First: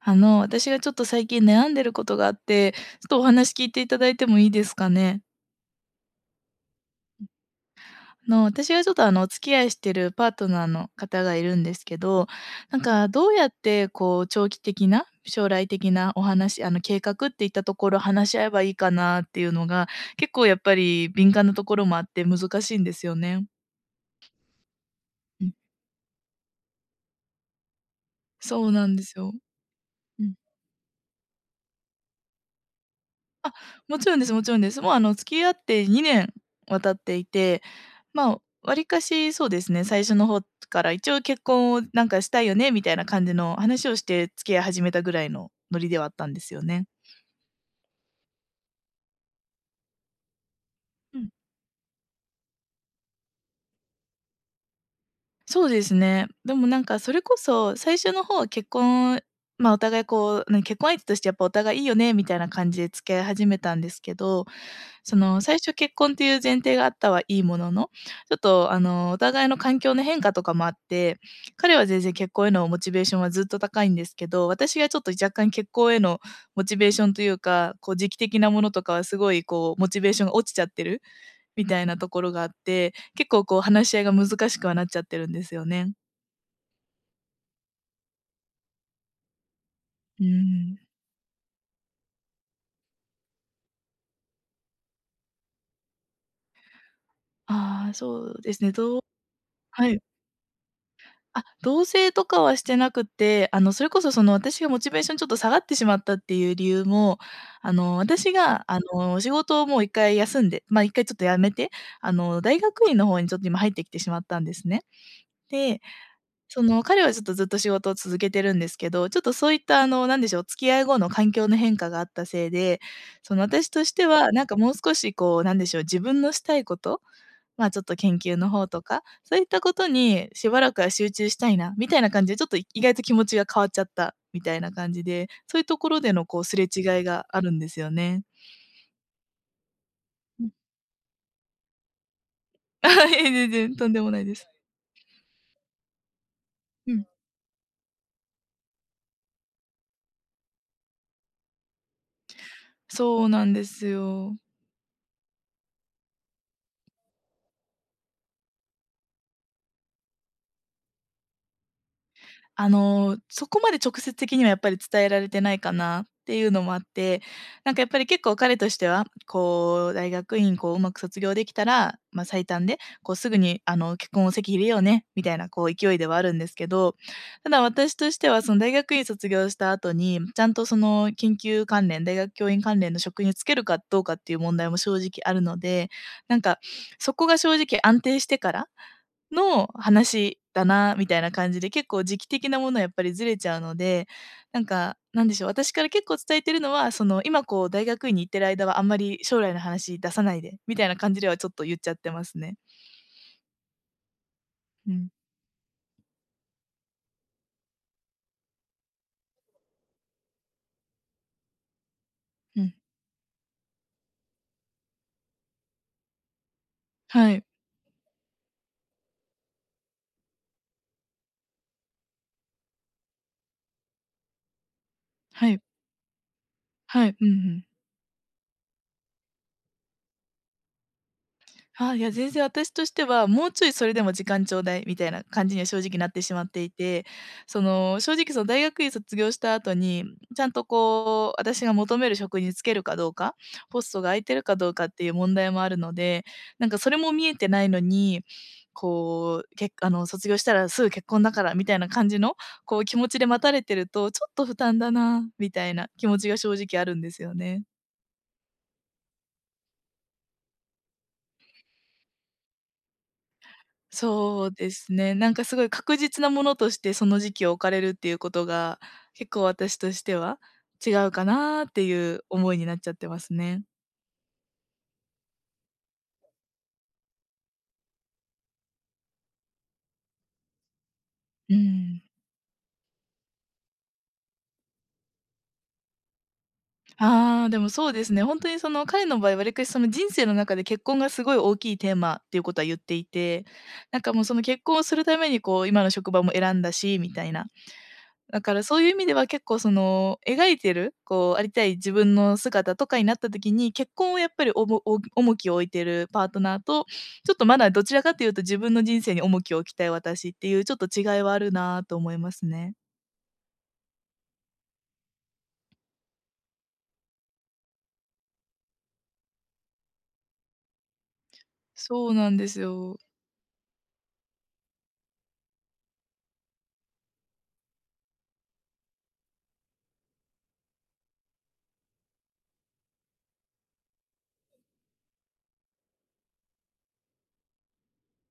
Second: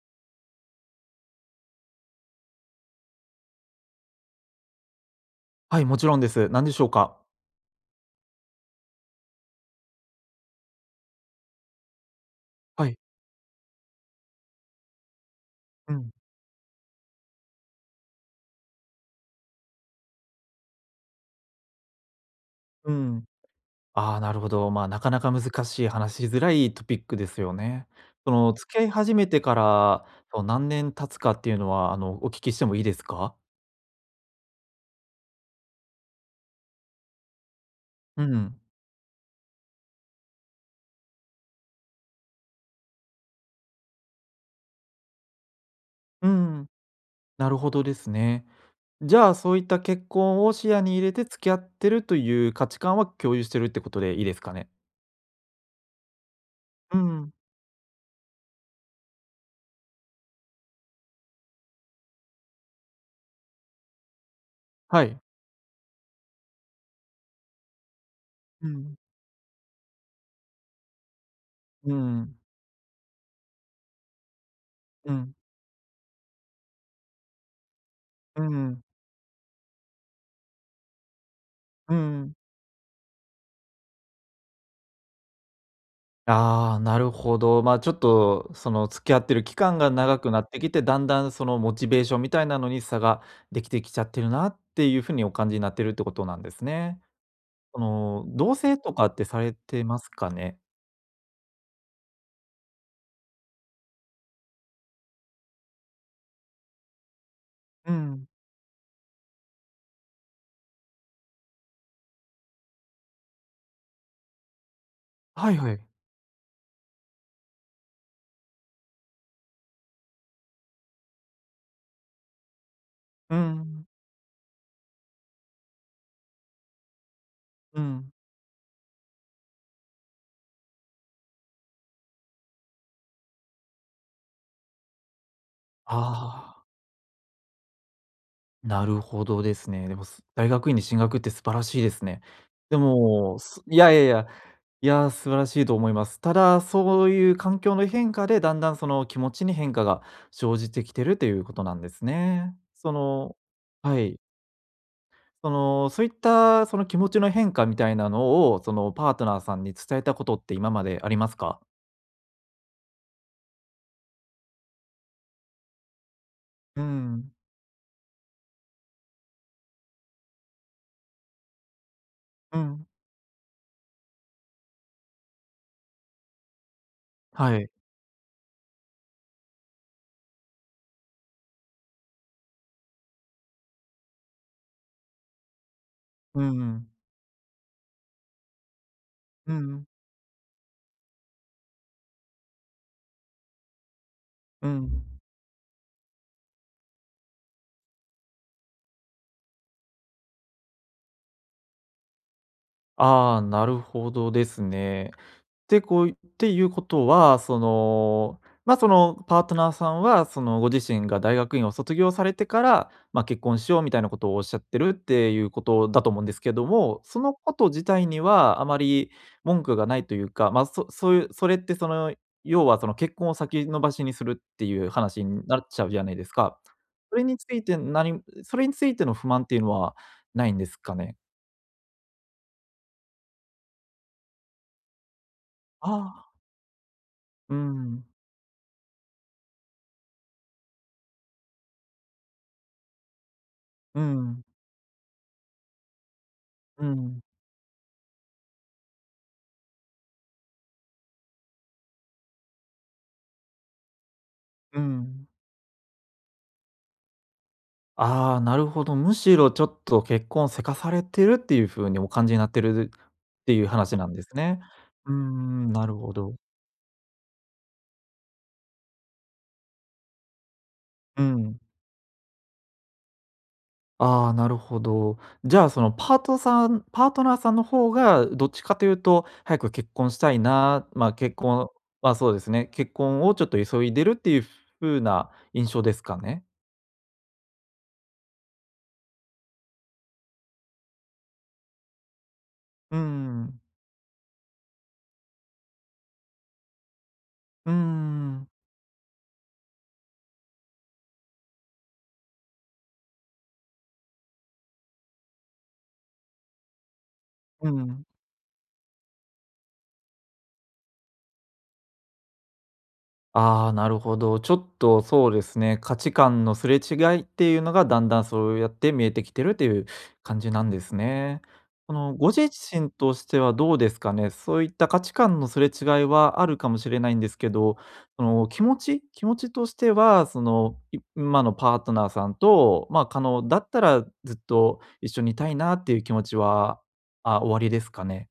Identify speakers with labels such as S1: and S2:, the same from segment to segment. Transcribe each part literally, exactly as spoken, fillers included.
S1: あの、私がちょっと最近悩んでることがあって、ちょっとお話聞いていただいてもいいですかね？
S2: はい、もちろんです。何でしょうか？
S1: あの、私がちょっと、あの、お付き合いしてるパートナーの方がいるんですけど、なん
S2: はい。
S1: かどうやって、こう、長期的な、将来
S2: う
S1: 的
S2: ん。
S1: なお話あの、計画っていったところ、話し合えばいいかなっていうのが、結構やっぱり敏感なところもあって難しいん
S2: う
S1: ですよ
S2: ん。
S1: ね。
S2: ああ、なるほど。まあ、なかなか
S1: うん。
S2: 難しい、話しづらいトピックですよね。その、
S1: そ
S2: 付
S1: う
S2: き合
S1: な
S2: い
S1: んで
S2: 始
S1: す
S2: め
S1: よ。
S2: てから、そう何年経つかっていうのは、あの、お聞きしてもいいですか？
S1: あ、もちろんですもちろんです。もうあの、付き合ってにねん渡っていて、
S2: う
S1: まあ、
S2: ん。
S1: わりかしそうですね、最初の方から一応結婚をなんかしたいよねみたいな感じの話をして付き合い始めたぐらいのノリではあった
S2: う
S1: んですよ
S2: ん、
S1: ね。
S2: なるほどですね。じゃあ、そういった結婚を視野に入れ
S1: う
S2: て
S1: ん、
S2: 付き合ってるという価値観は共有してるってことでいいですかね？
S1: そうですね。でもなん
S2: う
S1: かそれ
S2: ん。
S1: こそ最初の方は結婚、まあ、お互いこう、ね、結婚相手としてやっぱお互いいいよねみたいな感じで付き合い始めたんですけど、
S2: は
S1: そ
S2: い。
S1: の、最初結婚っていう前提があったはいいものの、ちょっ
S2: う
S1: と、あ
S2: ん。
S1: の、お互いの環境の変化とかもあって、彼は
S2: う
S1: 全然
S2: ん。
S1: 結婚へのモチベーションはずっと高いんですけど、私がちょっと
S2: う
S1: 若
S2: ん。
S1: 干結婚へのモチベーションというか、こう、時期的
S2: う
S1: なもの
S2: ん。
S1: とかはすごい、こう、モチベーションが落ちちゃってるみたい
S2: う
S1: なところ
S2: ん。
S1: があって、結構、こう、話し合いが難しくはなっちゃってるんですよね。
S2: ああ、なるほど。まあ、ちょっと、その、付き合ってる期間が長
S1: う
S2: くなってき
S1: ん。
S2: て、だんだんそのモチベーションみたいなのに差ができてきちゃってるなっていうふうにお感じになってるってことなんですね。そ
S1: ああ、
S2: の、
S1: そう
S2: 同
S1: ですね。
S2: 棲と
S1: どう
S2: かってされて
S1: は
S2: ま
S1: い。
S2: すかね？
S1: あ、同棲とかはしてなくて、あの、それこそ、その、私がモチベーションちょっと下がってしまったっていう理由も、あ
S2: う
S1: の、
S2: ん。
S1: 私が、あの、仕事をもういっかい休んで、まあ、いっかいちょっとやめて、あの、大学院の方にちょっと今入ってきてしまったんですね。
S2: はいはい。
S1: で、その、彼はちょっとずっと仕事を続けてるんですけど、ちょっとそういった、あの、なんでしょう、付き合い後の環境の変化があったせいで、
S2: う
S1: その、私と
S2: ん、
S1: しては、なんかもう少しこう、なんでしょう、自分のしたいこと、まあ、
S2: う
S1: ちょっと
S2: ん。
S1: 研究の方とか、そういったことにしばらくは集中したいなみたいな感じで、ちょっと意外と気持ちが変わっちゃったみたいな感じで、そういうところでのこうす
S2: あ
S1: れ
S2: あ。
S1: 違いがあるんですよね。
S2: なるほどですね。でも、す
S1: う
S2: 大
S1: ん。
S2: 学院に進学って素晴らしいですね。で
S1: あ、いえ、
S2: も、
S1: 全
S2: すい
S1: 然と
S2: や
S1: ん
S2: い
S1: で
S2: やい
S1: もない
S2: や、
S1: です。
S2: いや、素晴らしいと思います。ただ、
S1: う
S2: そ
S1: ん。
S2: ういう環境の変化で、だんだんその気持ちに変化が生じてきてるということなんですね。そ
S1: そう
S2: の。
S1: なんです
S2: はい。
S1: よ。
S2: その、そういったその気持ちの変化みたいなのを、そのパートナーさんに伝えたことって今までありますか？
S1: あの、そこまで直接的にはやっぱり伝えられてないかなっていうのもあっ
S2: う
S1: て、
S2: ん、
S1: なんかやっぱり結構彼としては、こう大学院こううまく卒業できたら、まあ、最
S2: う
S1: 短で、
S2: ん、
S1: こうすぐにあの結婚を籍入れようねみたいなこう勢いではあるんですけど、た
S2: は
S1: だ
S2: い。
S1: 私としてはその大学院卒業した後に、ちゃんとその研究関連、大学教員関連の職に就けるかどうかっていう問題も正直あるので、な
S2: う
S1: んか
S2: んうん、
S1: そこが正直安定してから
S2: うんう
S1: の
S2: ん、
S1: 話だなみたいな感じで、結構時期的なものはやっぱりずれちゃうので、なん
S2: う
S1: か、
S2: ん。
S1: なんでしょう、私から結構伝えてるのは、その、今こう大学院に行ってる間はあんまり将来の話出さないでみたいな感じではちょっと言っちゃってますね。
S2: ああ、なるほどです
S1: う
S2: ね。
S1: ん、
S2: で、こういっていうことは、その、まあ、その、パートナーさんは、その、ご自身が大学院を卒業されて
S1: う
S2: か
S1: ん。
S2: ら、まあ、結婚しようみたいなことをおっしゃってるっていうことだと思うんですけども、そ
S1: は
S2: の
S1: い。
S2: こと自体にはあまり文句がないというか、まあ、そそういうそれってその、要はその結婚を先延ばしにするっていう話に
S1: は
S2: な
S1: い。
S2: っちゃうじゃないですか。
S1: はい。
S2: それ
S1: うんう
S2: につい
S1: ん。
S2: て何それについての不満っていうのはないんですかね？
S1: あ、いや、全然私としては、もうちょいそれでも時間ちょうだいみたいな感じには正直なって
S2: あ
S1: し
S2: あ、
S1: まっていて、
S2: う
S1: その、
S2: ん、
S1: 正直その大学院卒業した後に、ちゃんとこう、私が求める職に就けるかどうか、ポス
S2: う
S1: トが空いてる
S2: ん、
S1: かどうかっていう問題もあるので、なんか
S2: う
S1: それも
S2: ん、
S1: 見えてないのに、こう、けあの、卒業したらすぐ結婚だからみたいな感じの、こう気持ちで待たれてると、ちょっと負担
S2: う
S1: だ
S2: ん。
S1: な、みたいな気持ちが正直あるんですよね。
S2: ああ、なるほど。むしろちょっと結婚せかされてるっていう風にお感じになってるっていう話なんです
S1: そう
S2: ね。
S1: です
S2: うー
S1: ね。なんかすごい
S2: ん、なる
S1: 確
S2: ほ
S1: 実な
S2: ど。
S1: ものとして、その時期を置かれるっていうことが、結構私としては違う
S2: う
S1: か
S2: ん。
S1: なっていう思いになっちゃってますね。
S2: ああ、なるほど。じゃあ、そのパートさんパートナーさんの方がどっちかというと、早く結婚したいな、まあ、結
S1: う
S2: 婚
S1: ん。
S2: はそうですね、結婚をちょっと急いでるっていう風な印象ですかね？
S1: ああ、でもそうですね。本当にその彼の場合、わりかしその人生の中で結婚がすごい大きいテーマっていうことは言って
S2: うー
S1: いて、
S2: ん。
S1: なんかもうその結婚をするためにこう今の職場も選んだしみたいな、
S2: うー
S1: だ
S2: ん。
S1: からそういう意味では結構その、描いてる、こうありたい自分の姿とかになった時に、結婚をやっぱりおもお重きを置いてるパートナーと、ちょっとま
S2: う
S1: だどちら
S2: ん。
S1: かというと自分の人生に重きを置きたい私っていうちょっと違いはあるなと思いますね。
S2: ああ、なるほど。ちょっとそうですね、価値観のすれ違いっていうのがだんだんそうやって見えてきてるっていう感じなんですね。こ
S1: そ
S2: の
S1: うな
S2: ご
S1: ん
S2: 自
S1: です
S2: 身
S1: よ。
S2: としてはどうですかね。そういった価値観のすれ違いはあるかもしれないんですけど、その気持ち気持ちとしては、その、い今のパートナーさんと、まあ、可能だったらずっと一緒にいたいなっていう気持ちは、あ、終わりですかね？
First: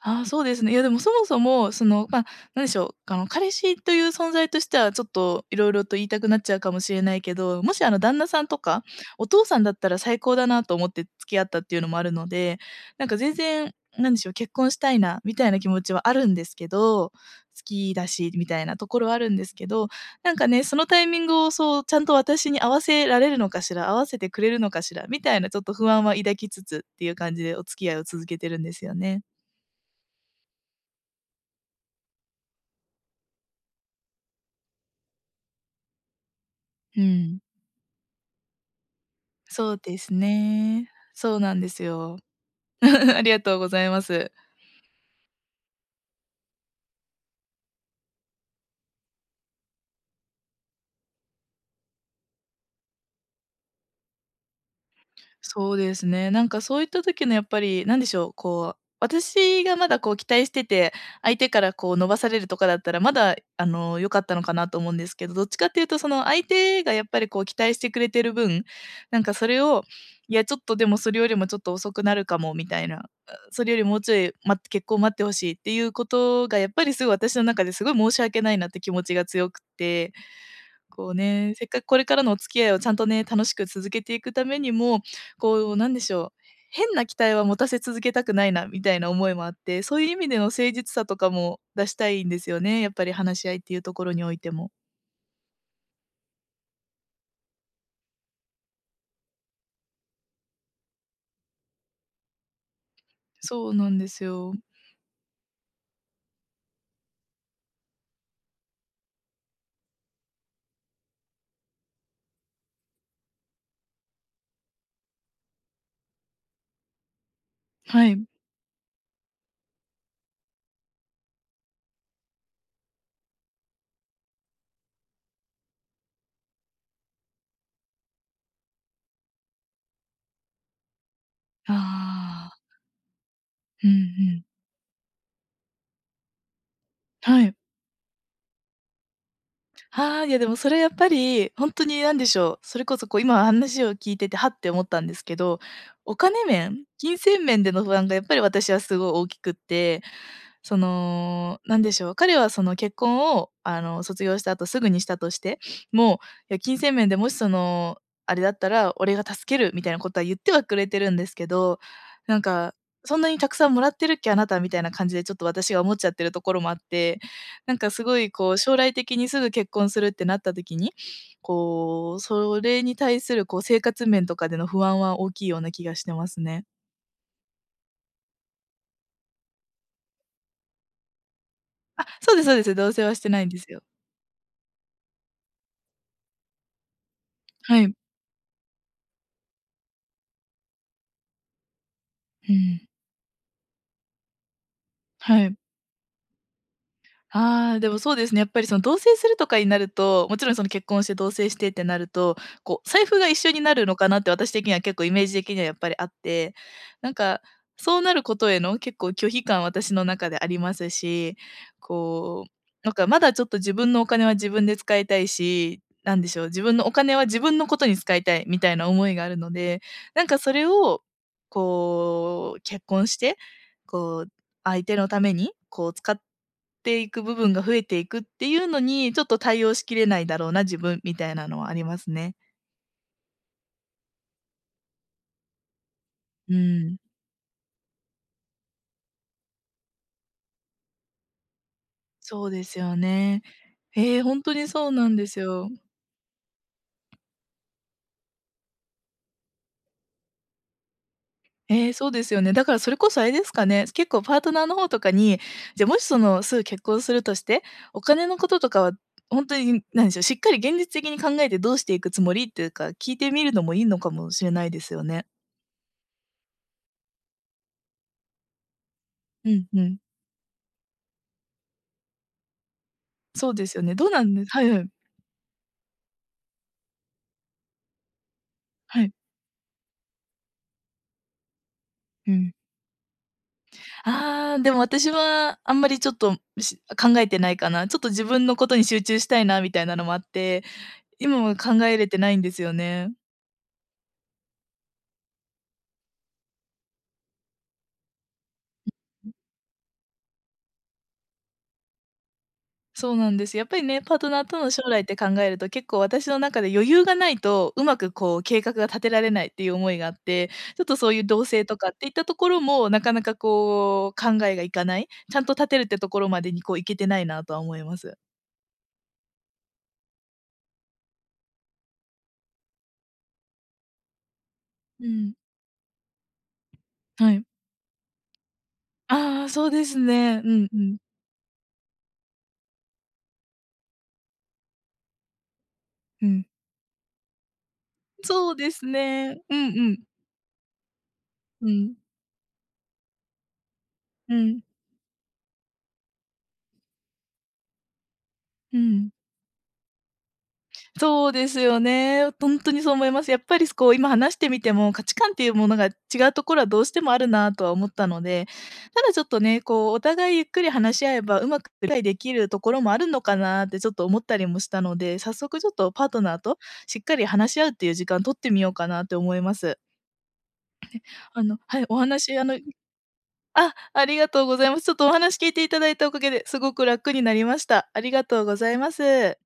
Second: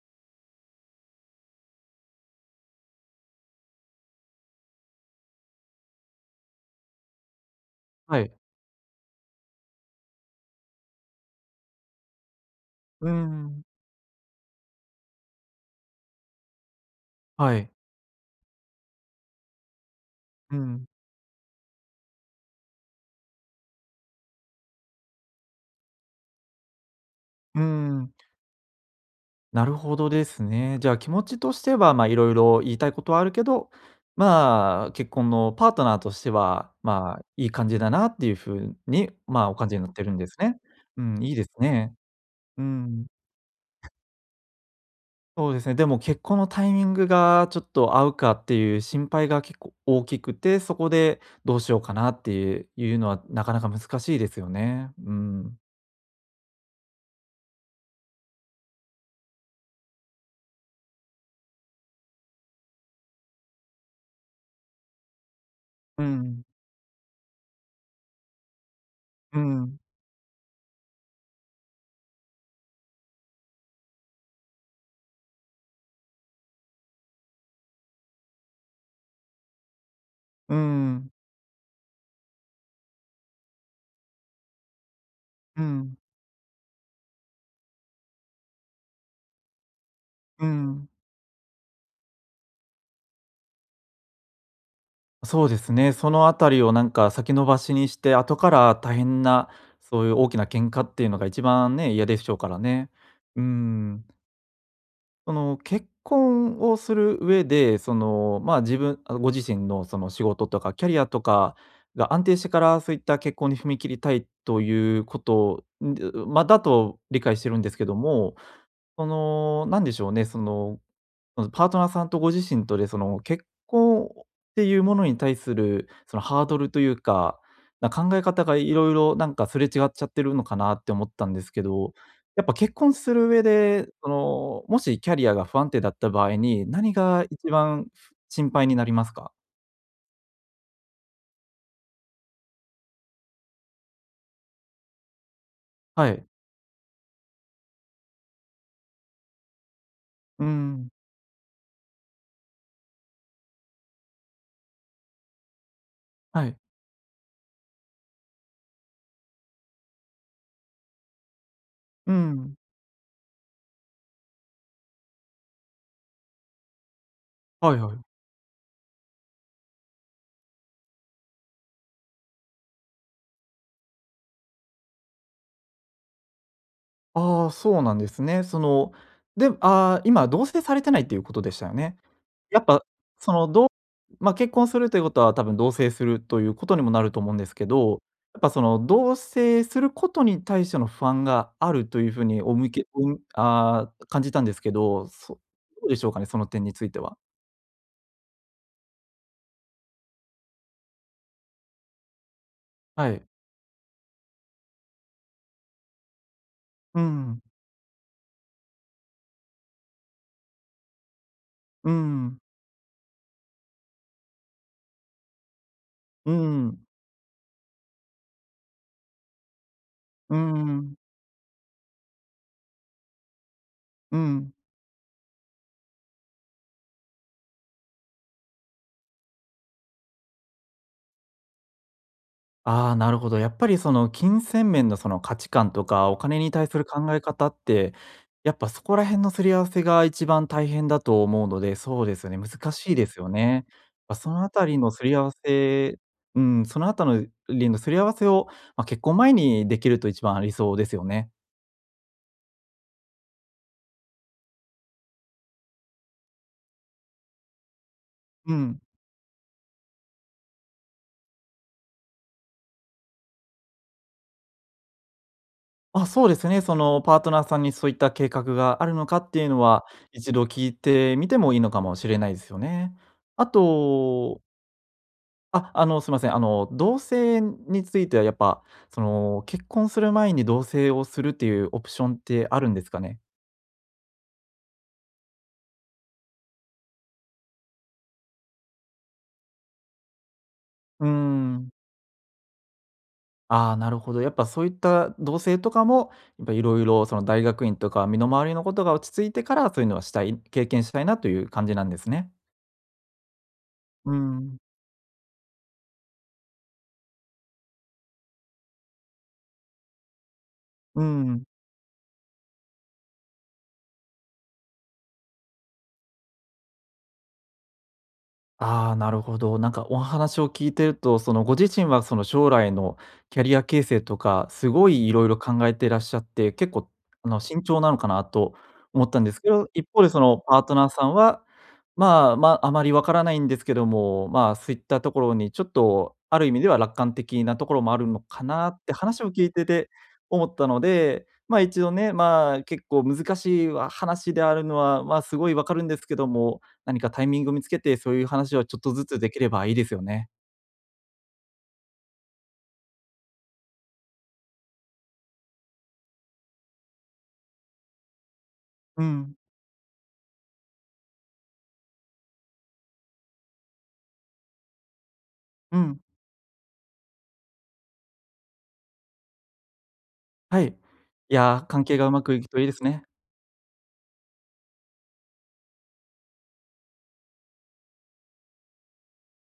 S1: ああ、そうですね。いや、でもそもそも、その、まあ、なんでしょう、あの、彼氏という存在としては、ちょっといろいろと言いたくなっちゃうかもしれないけど、もし、あの、旦
S2: は
S1: 那
S2: い。
S1: さんとか、お父さんだったら最高だなと思って付き合ったっていうのもあるので、
S2: う
S1: なん
S2: ー
S1: か全
S2: ん。
S1: 然、なんでしょう、結婚したいなみたいな気持ちはあるんですけど、好
S2: はい。
S1: きだしみたいなところはあるんですけど、なんか
S2: う
S1: ね、そ
S2: ん。
S1: のタイミングを、そう、ちゃんと私に合わせられるのかしら、合わせてくれるのかしらみたいなちょっと不安は抱きつつっていう感じで
S2: うー
S1: お付き合いを
S2: ん。
S1: 続けてるんですよね。
S2: なるほどですね。じゃあ気持ちとしては、まあ、いろいろ言いたいことはあるけど、まあ、結婚のパートナーとしては、
S1: う
S2: まあ、
S1: ん。
S2: いい感じだなっていうふうに、まあ、お感
S1: そ
S2: じ
S1: う
S2: になっ
S1: で
S2: てる
S1: す
S2: んですね。
S1: ね。
S2: うん、いい
S1: そう
S2: です
S1: なんです
S2: ね。
S1: よ。
S2: うん、
S1: ありがとうございます。
S2: そうですね。でも結婚のタイミングがちょっと合うかっていう心配が結構大きくて、そこでどうしようかなっていういうのはなかなか難しいですよね。うん。
S1: そうですね、なんかそういった時のやっぱり、なんでしょう、こう、私がまだこう期待してて、相手からこう伸ばされるとかだったら、まだあの、良かったのかなと思うんですけど、どっちかっていうと
S2: う
S1: その
S2: ん。
S1: 相手がやっぱりこう期待してくれてる分、なんか
S2: う
S1: それ
S2: ん。
S1: を、いやちょっとでもそれよりもちょっと遅くなるかもみたいな、それよりもうちょい待って結婚待ってほしいっていうことがやっぱりすごい私の中ですごい申し訳ないなって気持ちが強くって。
S2: う
S1: こ
S2: ん。
S1: うね、せっかくこれからのお付き合いをちゃんとね、楽しく続けていくためにも、
S2: う
S1: こうなん
S2: ん。
S1: でしょう、変な期待は持たせ続けたくないなみたいな思いもあって、そういう意味での
S2: う
S1: 誠
S2: ん。
S1: 実さとかも出したいんですよね、やっぱり話し合いっていうところにおいても。
S2: そうですね、そのあたりをなんか先延ばしにして、後から大変な、そういう大きな喧嘩っていうのが一番ね、嫌でしょうからね。う
S1: そうなん
S2: ん。
S1: ですよ。
S2: その結婚をする上で、その、まあ、自分あ、ご自身のその仕事とかキャリアとかが安定してから、そういった結婚に踏み切りたいということんでまあ、だと理解してるんですけど
S1: はい。
S2: も、その、なんでしょうね、そのそのパートナーさんとご自身とで、その結婚っていうものに対する、そのハードルというか、な考え方がいろいろなんかすれ違っちゃってるのかなって思ったんですけど、やっ
S1: あ
S2: ぱ
S1: あ、
S2: 結婚する上で、
S1: うんう
S2: そ
S1: ん。
S2: の、もしキャリアが不安定だった場合に、何が
S1: は
S2: 一
S1: い。
S2: 番心配になりますか？
S1: ああ、いやでもそれやっぱり、本当に何でしょう、それこそこう今話を聞いてて、はって思ったんですけど、
S2: は
S1: お
S2: い。
S1: 金面、金銭面での不安がやっぱり私はすごい大きくって、
S2: う
S1: そ
S2: ん。
S1: の、なんでしょう、彼はその結婚を、あの、卒業した後すぐにしたとして、もう、い
S2: はい。
S1: や、金銭面でもしその、あれだったら俺が助けるみたいなことは言ってはくれてるんですけど、
S2: う
S1: なん
S2: ん。
S1: か、そんなにたくさんもらってるっけ、あなたみたいな感じでちょっと私が思っちゃってるところもあって、
S2: は
S1: な
S2: い
S1: んか
S2: はい。
S1: すごいこう将来的にすぐ結婚するってなった時に、こう、それに対するこう生活面とかでの不安は大きいような気がしてますね。
S2: ああ、そうなんですね。その、で、ああ、今同棲されてないっていうことでしたよね。
S1: あ、そうですそう
S2: や
S1: で
S2: っ
S1: す。
S2: ぱ、
S1: 同棲はして
S2: そ
S1: ないん
S2: の、
S1: で
S2: 同
S1: すよ。
S2: ま、あ結婚するということは、多分同棲するということにもなると思うんですけ
S1: はい。
S2: ど、やっぱその同棲することに対しての不安があるというふうに
S1: う
S2: お向け
S1: ん。
S2: おむあー感じたんですけど、
S1: は
S2: そ
S1: い。
S2: どうでしょうかね、その点については。
S1: ああ、でもそうですね。やっぱりその同棲するとかになると、もちろんその結婚して同棲してってなると、こう財
S2: は
S1: 布
S2: い。
S1: が一緒になるのかなって私的には結構イメージ的にはやっぱりあって、なんかそうなることへの結構拒否感私の中でありますし、
S2: うん、
S1: こう、なんかまだちょっと自分のお金は自分で使いたいし、なんで
S2: うん、
S1: しょう、自
S2: う
S1: 分
S2: ん、
S1: のお金は自分のことに使いたいみたいな思いがあるので、なん
S2: う
S1: かそれ
S2: ん、
S1: を、こう結婚して、
S2: う
S1: こう
S2: ん。
S1: 相手のために、こう使っていく部分が増えていくっていうのに、ちょっと対応しきれないだろうな、自分みたいなのはありますね。
S2: ああ、なるほど。やっぱりその金銭面のその価値観とか、お金に
S1: う
S2: 対する
S1: ん、
S2: 考え方って、やっぱそこら辺のすり合わせが一番大変だと思うので、そうですよね、
S1: そうで
S2: 難
S1: す
S2: しい
S1: よ
S2: ですよ
S1: ね。
S2: ね。まあ、
S1: ええ、
S2: そ
S1: ほ
S2: の
S1: ん
S2: あ
S1: と
S2: た
S1: に
S2: り
S1: そ
S2: の
S1: う
S2: す
S1: な
S2: り
S1: ん
S2: 合
S1: で
S2: わ
S1: すよ。
S2: せうん、そのあたのりのすり合わせを、まあ、結婚前にできると一番理想ですよね。
S1: ええ、そうですよね。だからそれこそあれですかね、結構パートナーの方とかに、じゃ、もしその、すぐ結婚するとして、お金のこ
S2: う
S1: とと
S2: ん。
S1: かはほんとに、なんでしょう、しっかり現実的に考えてどうしていくつもりっていうか、聞いてみるのもいいのかもしれないですよね。
S2: あ、そうですね。そのパートナーさんにそういった計画があるのかっていう
S1: う
S2: の
S1: んう
S2: は、
S1: ん。
S2: 一度聞いてみてもいいのかもしれないですよね。あ
S1: そうですよね。どうなん
S2: と
S1: で、はいはい。
S2: あ、あの、すいません。あの、同棲についてはやっぱ、そ
S1: はい。
S2: の、結婚する前に同棲をするっていうオプションっ
S1: う
S2: て
S1: ん。
S2: あるんですかね？
S1: ああ、でも私はあんまりちょっと、し考えてないかな。ちょっと自分のことに集中したいなみたいなのもあって、
S2: うー
S1: 今は
S2: ん。
S1: 考えれてないんですよね。
S2: ああ、なるほど。やっぱそういった同棲とかも、やっぱいろいろその大学院とか身の回りのことが落ち着いてから、そういうのはしたい経験したいなという感じなんですね。
S1: そうなんです。やっぱりね、
S2: う
S1: パートナー
S2: ん。
S1: との将来って考えると、結構私の中で余裕がないと、うまくこう計画が立てられないっていう思いがあって、ちょっと
S2: うー
S1: そういう同
S2: ん。
S1: 棲とかっていったところも、なかなかこう考えがいかない、ちゃんと立てるってところまでにこういけてないなとは思います。
S2: ああ、なるほど。なんかお話を聞いてると、そのご自身はその将来のキャリア形成とか、すご
S1: う
S2: いいろい
S1: ん。
S2: ろ考えてらっしゃって、結構あ
S1: は
S2: の
S1: い。
S2: 慎重なのかなと思ったんです
S1: ああ、
S2: け
S1: そ
S2: ど、
S1: うで
S2: 一
S1: す
S2: 方でその
S1: ね。う
S2: パー
S1: ん
S2: ト
S1: う
S2: ナー
S1: ん。
S2: さんは、まあまあ、あまりわからないんですけども、まあそういったところにちょっと
S1: う
S2: ある
S1: ん。
S2: 意味では楽観的なところもあるのか
S1: そう
S2: な
S1: で
S2: っ
S1: す
S2: て話を
S1: ね。
S2: 聞い
S1: う
S2: て
S1: んう
S2: て
S1: ん。
S2: 思ったので、まあ
S1: う
S2: 一度
S1: ん。
S2: ね、まあ結構難しいわ話
S1: う
S2: であ
S1: ん。
S2: るのは、まあすごいわかるんですけども、何かタイミングを見つけて、そういう話をちょ
S1: う
S2: っとず
S1: ん。
S2: つできればいいですよね。
S1: そうですよね。ほんとにそう思います。やっぱり、こう、今話してみても、価値観っていうものが違うところはどうしてもあるなとは思ったので、
S2: う
S1: ただちょっ
S2: ん、
S1: とね、こう、お互いゆっくり話し合えば、うまく理解できるところもあるのかなってちょっと思ったりもしたので、早速ちょっ
S2: う
S1: と
S2: ん。
S1: パートナーとしっかり話し合うっていう時間取ってみようかなって思います。
S2: はい。い
S1: あの
S2: や、
S1: は
S2: 関
S1: い、
S2: 係
S1: お
S2: がうまく
S1: 話、
S2: い
S1: あ
S2: く
S1: の
S2: といいですね。
S1: あ、ありがとうございます。ちょっとお話聞いていただいたおかげで、すごく楽になりました。ありがとうございます。